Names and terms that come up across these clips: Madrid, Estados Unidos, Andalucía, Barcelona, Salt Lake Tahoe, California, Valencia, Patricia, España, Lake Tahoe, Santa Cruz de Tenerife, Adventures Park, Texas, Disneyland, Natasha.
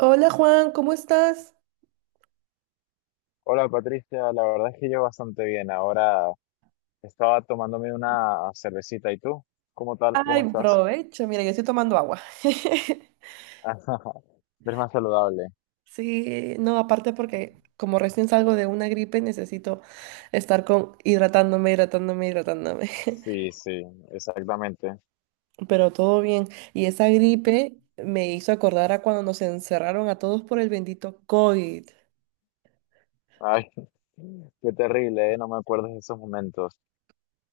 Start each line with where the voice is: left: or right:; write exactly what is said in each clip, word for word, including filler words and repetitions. right: Hola Juan, ¿cómo estás?
left: Hola Patricia, la verdad es que yo bastante bien. Ahora estaba tomándome una cervecita. ¿Y tú? ¿Cómo tal?
right: Ay,
left: ¿Cómo estás?
right: provecho, mira, yo estoy tomando agua.
left: Eres más saludable.
right: Sí, no, aparte porque como recién salgo de una gripe necesito estar con hidratándome, hidratándome, hidratándome.
left: Sí, sí, exactamente.
right: Pero todo bien. Y esa gripe me hizo acordar a cuando nos encerraron a todos por el bendito COVID.
left: Ay, qué terrible, ¿eh? No me acuerdo de esos momentos.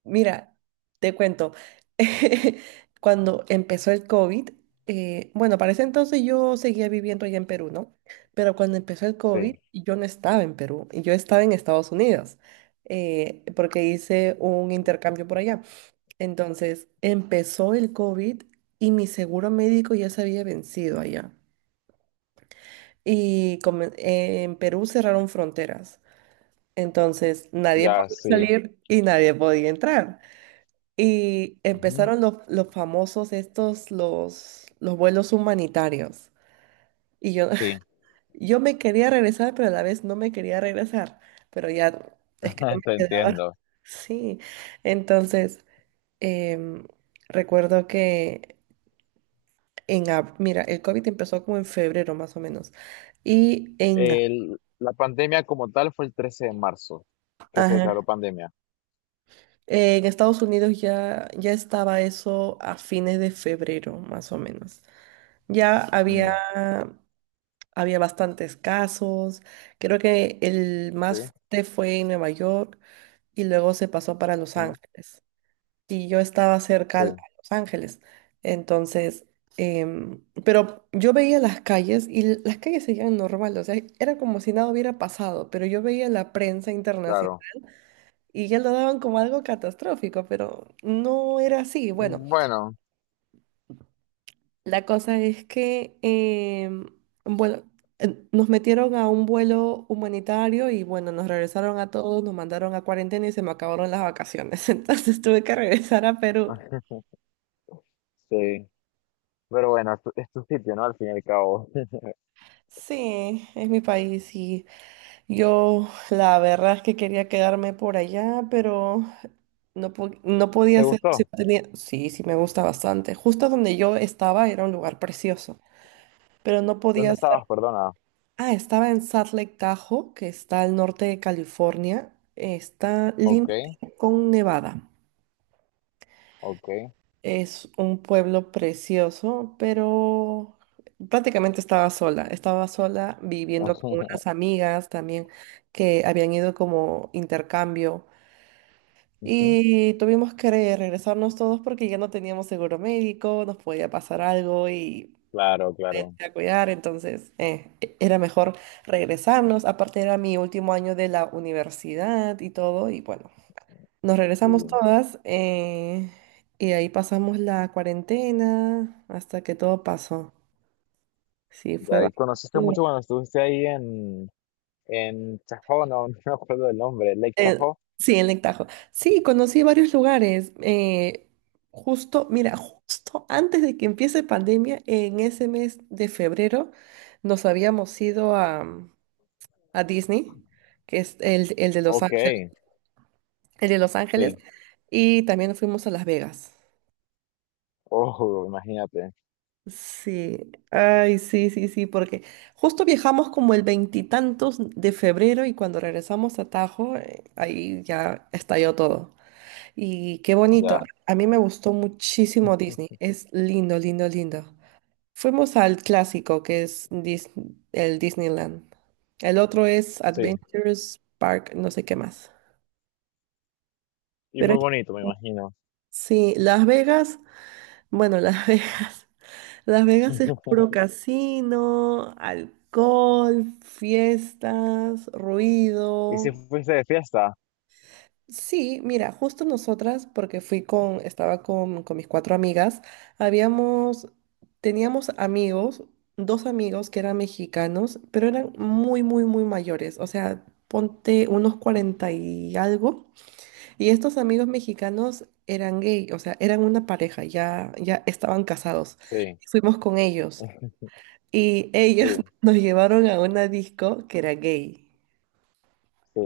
right: Mira, te cuento, cuando empezó el COVID, eh, bueno, para ese entonces yo seguía viviendo allá en Perú, ¿no? Pero cuando empezó el COVID,
left: Sí,
right: yo no estaba en Perú, yo estaba en Estados Unidos, eh, porque hice un intercambio por allá. Entonces, empezó el COVID y mi seguro médico ya se había vencido allá. Y come- en Perú cerraron fronteras, entonces nadie
left: ya
right: podía
left: sí.
right: salir y nadie podía entrar. Y
left: Ujú,
right: empezaron los, los famosos estos, los, los vuelos humanitarios. Y yo,
left: sí,
right: yo me quería regresar, pero a la vez no me quería regresar. Pero ya es que no me
left: te
right: quedaba.
left: entiendo.
right: Sí. Entonces, em, recuerdo que en... ab- Mira, el COVID empezó como en febrero más o menos. Y en,
left: El- la pandemia como tal fue el trece de marzo que se
right: ajá,
left: declaró pandemia.
right: en Estados Unidos ya, ya estaba eso a fines de febrero más o menos. Ya había
left: Mm,
right: Había bastantes casos. Creo que el
left: sí,
right: más fuerte fue en Nueva York y luego se pasó para Los
left: mm,
right: Ángeles. Y yo estaba cerca
left: sí,
right: al- a Los Ángeles. Entonces, em, pero yo veía las calles y l- las calles seguían normal. O sea, era como si nada hubiera pasado, pero yo veía la prensa internacional
left: claro.
right: y ya lo daban como algo catastrófico, pero no era así. Bueno.
left: Bueno,
right: La cosa es que, em, bueno, eh, nos metieron a un vuelo humanitario y bueno, nos regresaron a todos, nos mandaron a cuarentena y se me acabaron las vacaciones. Entonces tuve que regresar a Perú.
left: sí. Pero bueno, es tu, es tu sitio, ¿no? Al fin y al cabo.
right: Sí, es mi país y yo la verdad es que quería quedarme por allá, pero no, po- no podía
left: ¿Te
right: hacerlo si
left: gustó?
right: no tenía. Sí, sí, me gusta bastante. Justo donde yo estaba era un lugar precioso, pero no
left: ¿Dónde
right: podía.
left: estabas? Perdona.
right: Ah, estaba en Salt Lake Tahoe, que está al norte de California. Está
left: Ok,
right: límite con Nevada.
left: ok.
right: Es un pueblo precioso, pero prácticamente estaba sola. Estaba sola viviendo con unas amigas también que habían ido como intercambio.
left: Ujú.
right: Y tuvimos que regresarnos todos porque ya no teníamos seguro médico, nos podía pasar algo y
left: Claro, claro.
right: gente a cuidar, entonces eh, e- era mejor regresarnos. Aparte era mi último año de la universidad y todo, y bueno, nos regresamos
left: Sí.
right: todas eh, y ahí pasamos la cuarentena hasta que todo pasó. Sí, fue
left: Ya, y
right: bastante
left: conociste
right: duro.
left: mucho cuando estuviste ahí en, en Tahoe, no, no me acuerdo el nombre, Lake
right: Eh,
left: Tahoe.
right: sí, en Lectajo. Sí, conocí varios lugares. eh, justo, mira, justo antes de que empiece pandemia, en ese mes de febrero, nos habíamos ido a... a Disney, que es el, el de Los
left: Ok,
right: Ángeles, el de Los Ángeles,
left: sí.
right: y también fuimos a Las Vegas.
left: Oh, imagínate.
right: Sí, ay, sí, sí, sí, porque justo viajamos como el veintitantos de febrero y cuando regresamos a Tajo, eh, ahí ya estalló todo. Y qué bonito,
left: Ya,
right: a mí me gustó muchísimo Disney, es lindo, lindo, lindo. Fuimos al clásico que es Dis- el Disneyland. El otro es
left: sí.
right: Adventures Park, no sé qué más.
left: Y
right: Pero
left: muy
right: es
left: bonito, me imagino.
right: Sí, Las Vegas, bueno, Las Vegas, Las Vegas es puro casino, alcohol, fiestas,
left: ¿Y si
right: ruido.
left: fuiste de fiesta?
right: Sí, mira, justo nosotras, porque fui con, estaba con, con mis cuatro amigas, habíamos, teníamos amigos, dos amigos que eran mexicanos, pero eran muy, muy, muy mayores, o sea, ponte unos cuarenta y algo. Y estos amigos mexicanos eran gay, o sea, eran una pareja, ya, ya estaban casados.
left: Sí,
right: Fuimos con ellos y
left: sí,
right: ellos nos llevaron a una disco que era gay,
left: sí.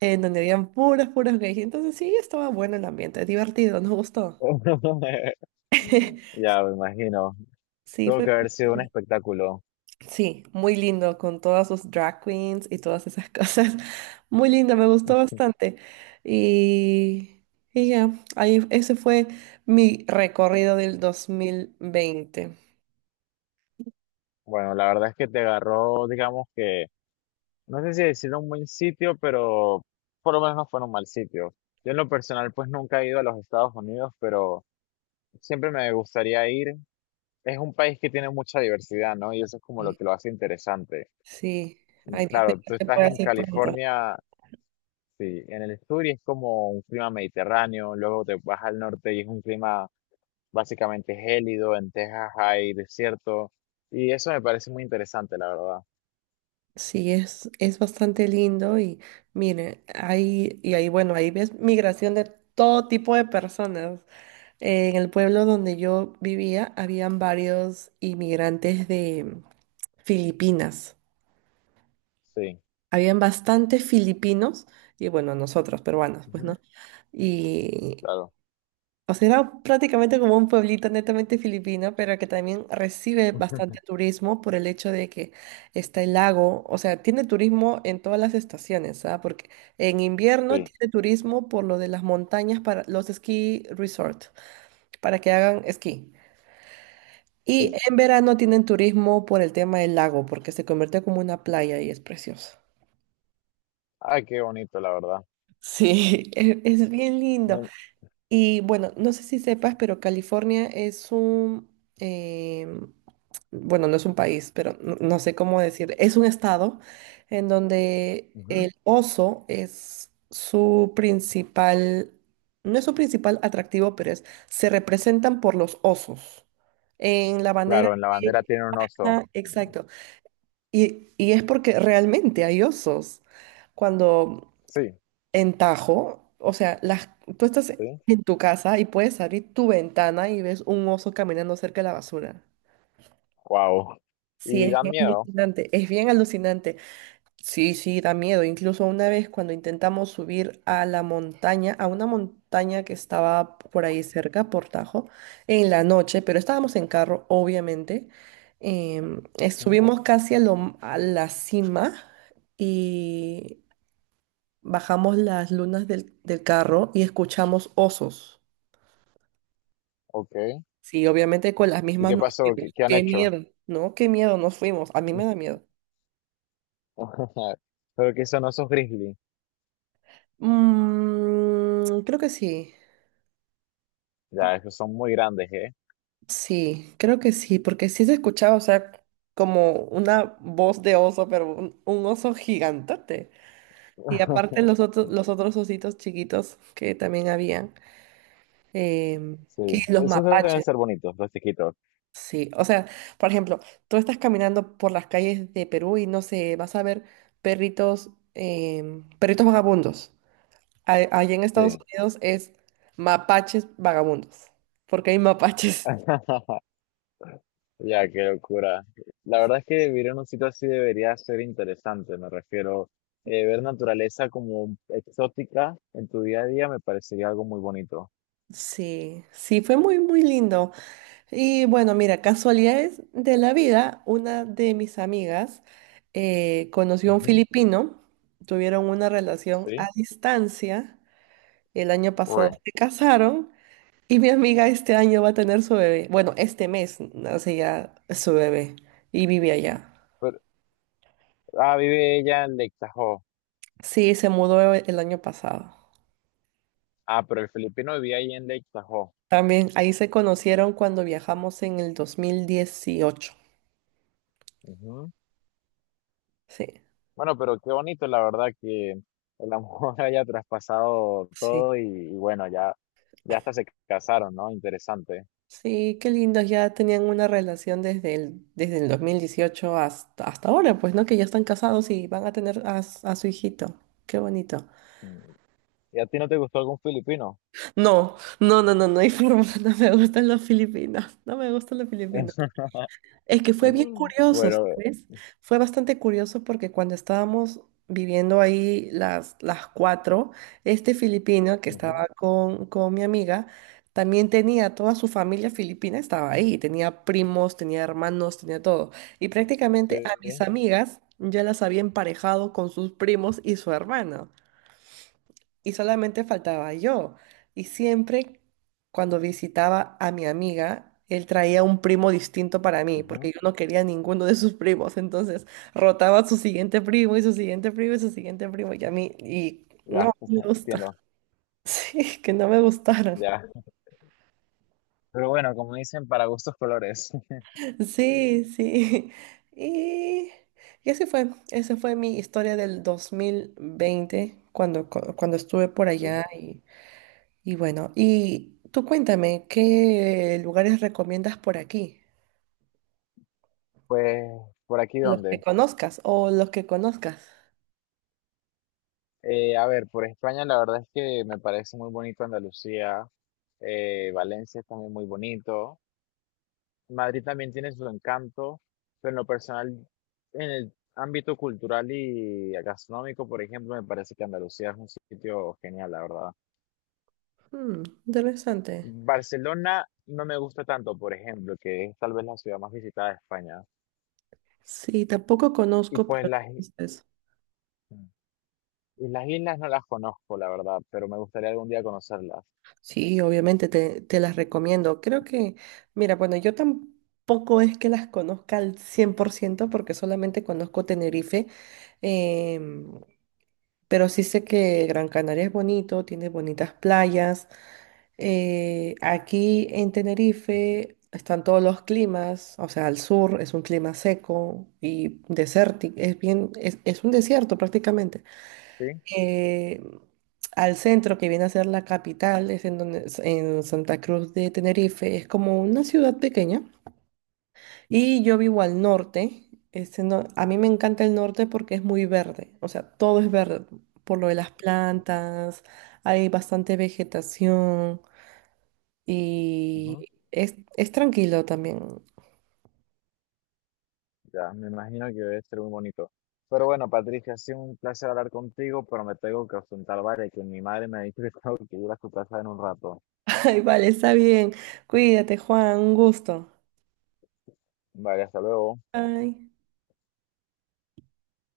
right: en donde habían puras, puras gays. Entonces sí, estaba bueno el ambiente, divertido, nos gustó.
left: Ya, me imagino.
right: Sí,
left: Tuvo
right: fue
left: que
right: bien.
left: haber sido un espectáculo.
right: Sí, muy lindo, con todas sus drag queens y todas esas cosas. Muy lindo, me gustó bastante. Y, y ya, ahí, ese fue mi recorrido del dos mil veinte.
left: Bueno, la verdad es que te agarró, digamos que, no sé si decir un buen sitio, pero por lo menos no fue en un mal sitio. Yo en lo personal pues nunca he ido a los Estados Unidos, pero siempre me gustaría ir. Es un país que tiene mucha diversidad, ¿no? Y eso es como lo que lo hace interesante.
right: Sí,
left: Y
right: ay Dios mío,
left: claro, tú
right: que se
left: estás
right: puede
left: en
right: hacer pronto.
left: California, sí, en el sur y es como un clima mediterráneo, luego te vas al norte y es un clima básicamente gélido, en Texas hay desierto, y eso me parece muy interesante, la verdad.
right: Sí, es, es bastante lindo y mire, hay, y ahí, bueno, ahí ves migración de todo tipo de personas. En el pueblo donde yo vivía, habían varios inmigrantes de Filipinas.
left: Sí.
right: Habían bastantes filipinos y bueno, nosotros peruanos, pues,
left: Ujú.
right: ¿no? Y,
left: Claro.
right: O sea, era prácticamente como un pueblito netamente filipino, pero que también recibe
left: Ujú.
right: bastante turismo por el hecho de que está el lago. O sea, tiene turismo en todas las estaciones, ¿sabes? Porque en invierno
left: Sí,
right: tiene turismo por lo de las montañas para los ski resort, para que hagan esquí. Y
left: sí.
right: en verano tienen turismo por el tema del lago, porque se convierte como una playa y es precioso.
left: Ay, qué bonito, la verdad.
right: Sí, es, es bien lindo.
left: No-
right: Y bueno, no sé si sepas, pero California es un, em, bueno, no es un país, pero no, no sé cómo decir, es un estado en donde
left: ujú.
right: el oso es su principal, no es su principal atractivo, pero es, se representan por los osos en la bandera.
left: Claro, en la bandera
right: de-
left: tiene un oso.
right: ah, exacto. Y, y es porque realmente hay osos. Cuando
left: Sí,
right: en Tajo, o sea, las, tú estás
left: sí.
right: en tu casa y puedes abrir tu ventana y ves un oso caminando cerca de la basura.
left: Wow.
right: Sí,
left: Y
right: es
left: dan
right: bien
left: miedo.
right: alucinante, es bien alucinante. Sí, sí, da miedo. Incluso una vez cuando intentamos subir a la montaña, a una montaña que estaba por ahí cerca, por Tajo, en la noche, pero estábamos en carro, obviamente. em, eh,
left: Ujú,
right: subimos casi a, lo- m- a la cima y bajamos las lunas del, del carro y escuchamos osos.
left: ok.
right: Sí, obviamente con las
left: ¿Y
right: mismas
left: qué
right: nos
left: pasó? ¿Qué,
right: fuimos.
left: qué han
right: Qué
left: hecho?
right: miedo, ¿no? Qué miedo nos fuimos. A mí me da miedo.
left: Pero que son osos grizzly.
right: Mm, creo que sí.
left: Ya, esos son muy grandes, ¿eh?
right: Sí, creo que sí, porque sí se escuchaba, o sea, como una voz de oso, pero un, un oso gigantote. Y aparte los otros, los otros ositos chiquitos que también habían, em,
left: Sí.
right: que los
left: Esos deben
right: mapaches.
left: ser bonitos, los chiquitos.
right: Sí, o sea, por ejemplo, tú estás caminando por las calles de Perú y no sé, vas a ver perritos, em, perritos vagabundos. A- Allí en Estados
left: Sí.
right: Unidos es mapaches vagabundos, porque hay mapaches.
left: Ya, qué locura. La verdad es que vivir en un sitio así debería ser interesante, me refiero. Eh, ver naturaleza como exótica en tu día a día me parecería algo muy bonito.
right: Sí, sí, fue muy, muy lindo. Y bueno, mira, casualidades de la vida, una de mis amigas eh, conoció a un
left: Ujú,
right: filipino, tuvieron una relación a
left: sí.
right: distancia, el año
left: Uy,
right: pasado se casaron. Y mi amiga este año va a tener su bebé. Bueno, este mes nace ya su bebé y vive allá.
left: pero, ah, vive ella en Lake Tahoe.
right: Sí, se mudó e- el año pasado.
left: Ah, pero el filipino vivía ahí en Lake Tahoe.
right: También ahí se conocieron cuando viajamos en el dos mil dieciocho.
left: Ujú.
right: Sí,
left: Bueno, pero qué bonito, la verdad, que el amor haya traspasado
right: sí.
left: todo y, y bueno, ya, ya hasta se casaron, ¿no? Interesante.
right: Sí, qué lindos. Ya tenían una relación desde el, desde el dos mil dieciocho hasta, hasta ahora, pues, ¿no? Que ya están casados y van a tener a, s- a su hijito. Qué bonito.
left: Mm. ¿Y a ti no te gustó algún filipino?
right: No, no, no, no, no hay forma. No me gustan los filipinos. No me gustan los filipinos. Es que fue bien
left: Mm.
right: curioso,
left: Bueno,
right: ¿sabes? Fue bastante curioso porque cuando estábamos viviendo ahí las, las cuatro, este filipino que
left: ujú,
right: estaba con, con mi amiga, también tenía toda su familia filipina, estaba ahí, tenía primos, tenía hermanos, tenía todo. Y prácticamente a mis
left: sí,
right: amigas ya las había emparejado con sus primos y su hermano y solamente faltaba yo. Y siempre cuando visitaba a mi amiga, él traía un primo distinto para mí,
left: ujú,
right: porque yo no quería ninguno de sus primos. Entonces rotaba su siguiente primo y su siguiente primo y su siguiente primo. Y a mí, y no
left: ya,
right: me gusta.
left: entiendo,
right: Sí, que no me gustaron.
left: ya. Pero bueno, como dicen, para gustos colores.
right: Sí, sí. Y, y así fue. Esa fue mi historia del dos mil veinte, cuando, cu- cuando estuve por allá. Y bueno, y tú cuéntame, ¿qué lugares recomiendas por aquí?
left: Pues, ¿por aquí
right: Los que
left: dónde?
right: conozcas o los que conozcas.
left: Eh, a ver, por España la verdad es que me parece muy bonito Andalucía, eh, Valencia es también muy bonito, Madrid también tiene su encanto, pero en lo personal, en el ámbito cultural y gastronómico, por ejemplo, me parece que Andalucía es un sitio genial, la verdad.
right: Hmm, interesante.
left: Barcelona no me gusta tanto, por ejemplo, que es tal vez la ciudad más visitada de España.
right: Sí, tampoco
left: Y
right: conozco,
left: pues
right: pero
left: las, i-
right: entonces,
left: y las islas no las conozco, la verdad, pero me gustaría algún día conocerlas.
right: sí, obviamente te, te las recomiendo. Creo que, mira, bueno, yo tampoco es que las conozca al cien por ciento porque solamente conozco Tenerife, em, pero sí sé que Gran Canaria es bonito, tiene bonitas playas. Eh, aquí en Tenerife están todos los climas, o sea, al sur es un clima seco y desértico, es bien, es, es un desierto prácticamente.
left: ¿Sí?
right: Eh, al centro, que viene a ser la capital, es en donde, en Santa Cruz de Tenerife, es como una ciudad pequeña. Y yo vivo al norte. este no- a mí me encanta el norte porque es muy verde, o sea, todo es verde, por lo de las plantas, hay bastante vegetación. Y
left: Ujú.
right: es, es tranquilo también.
left: Ya, me imagino que debe ser muy bonito. Pero bueno, Patricia, ha sido un placer hablar contigo, pero me tengo que ausentar, vale, que mi madre me ha dicho que tengo que ir a su casa en un rato.
right: Ay, vale, está bien. Cuídate, Juan, un gusto.
left: Vale, hasta luego.
right: Bye.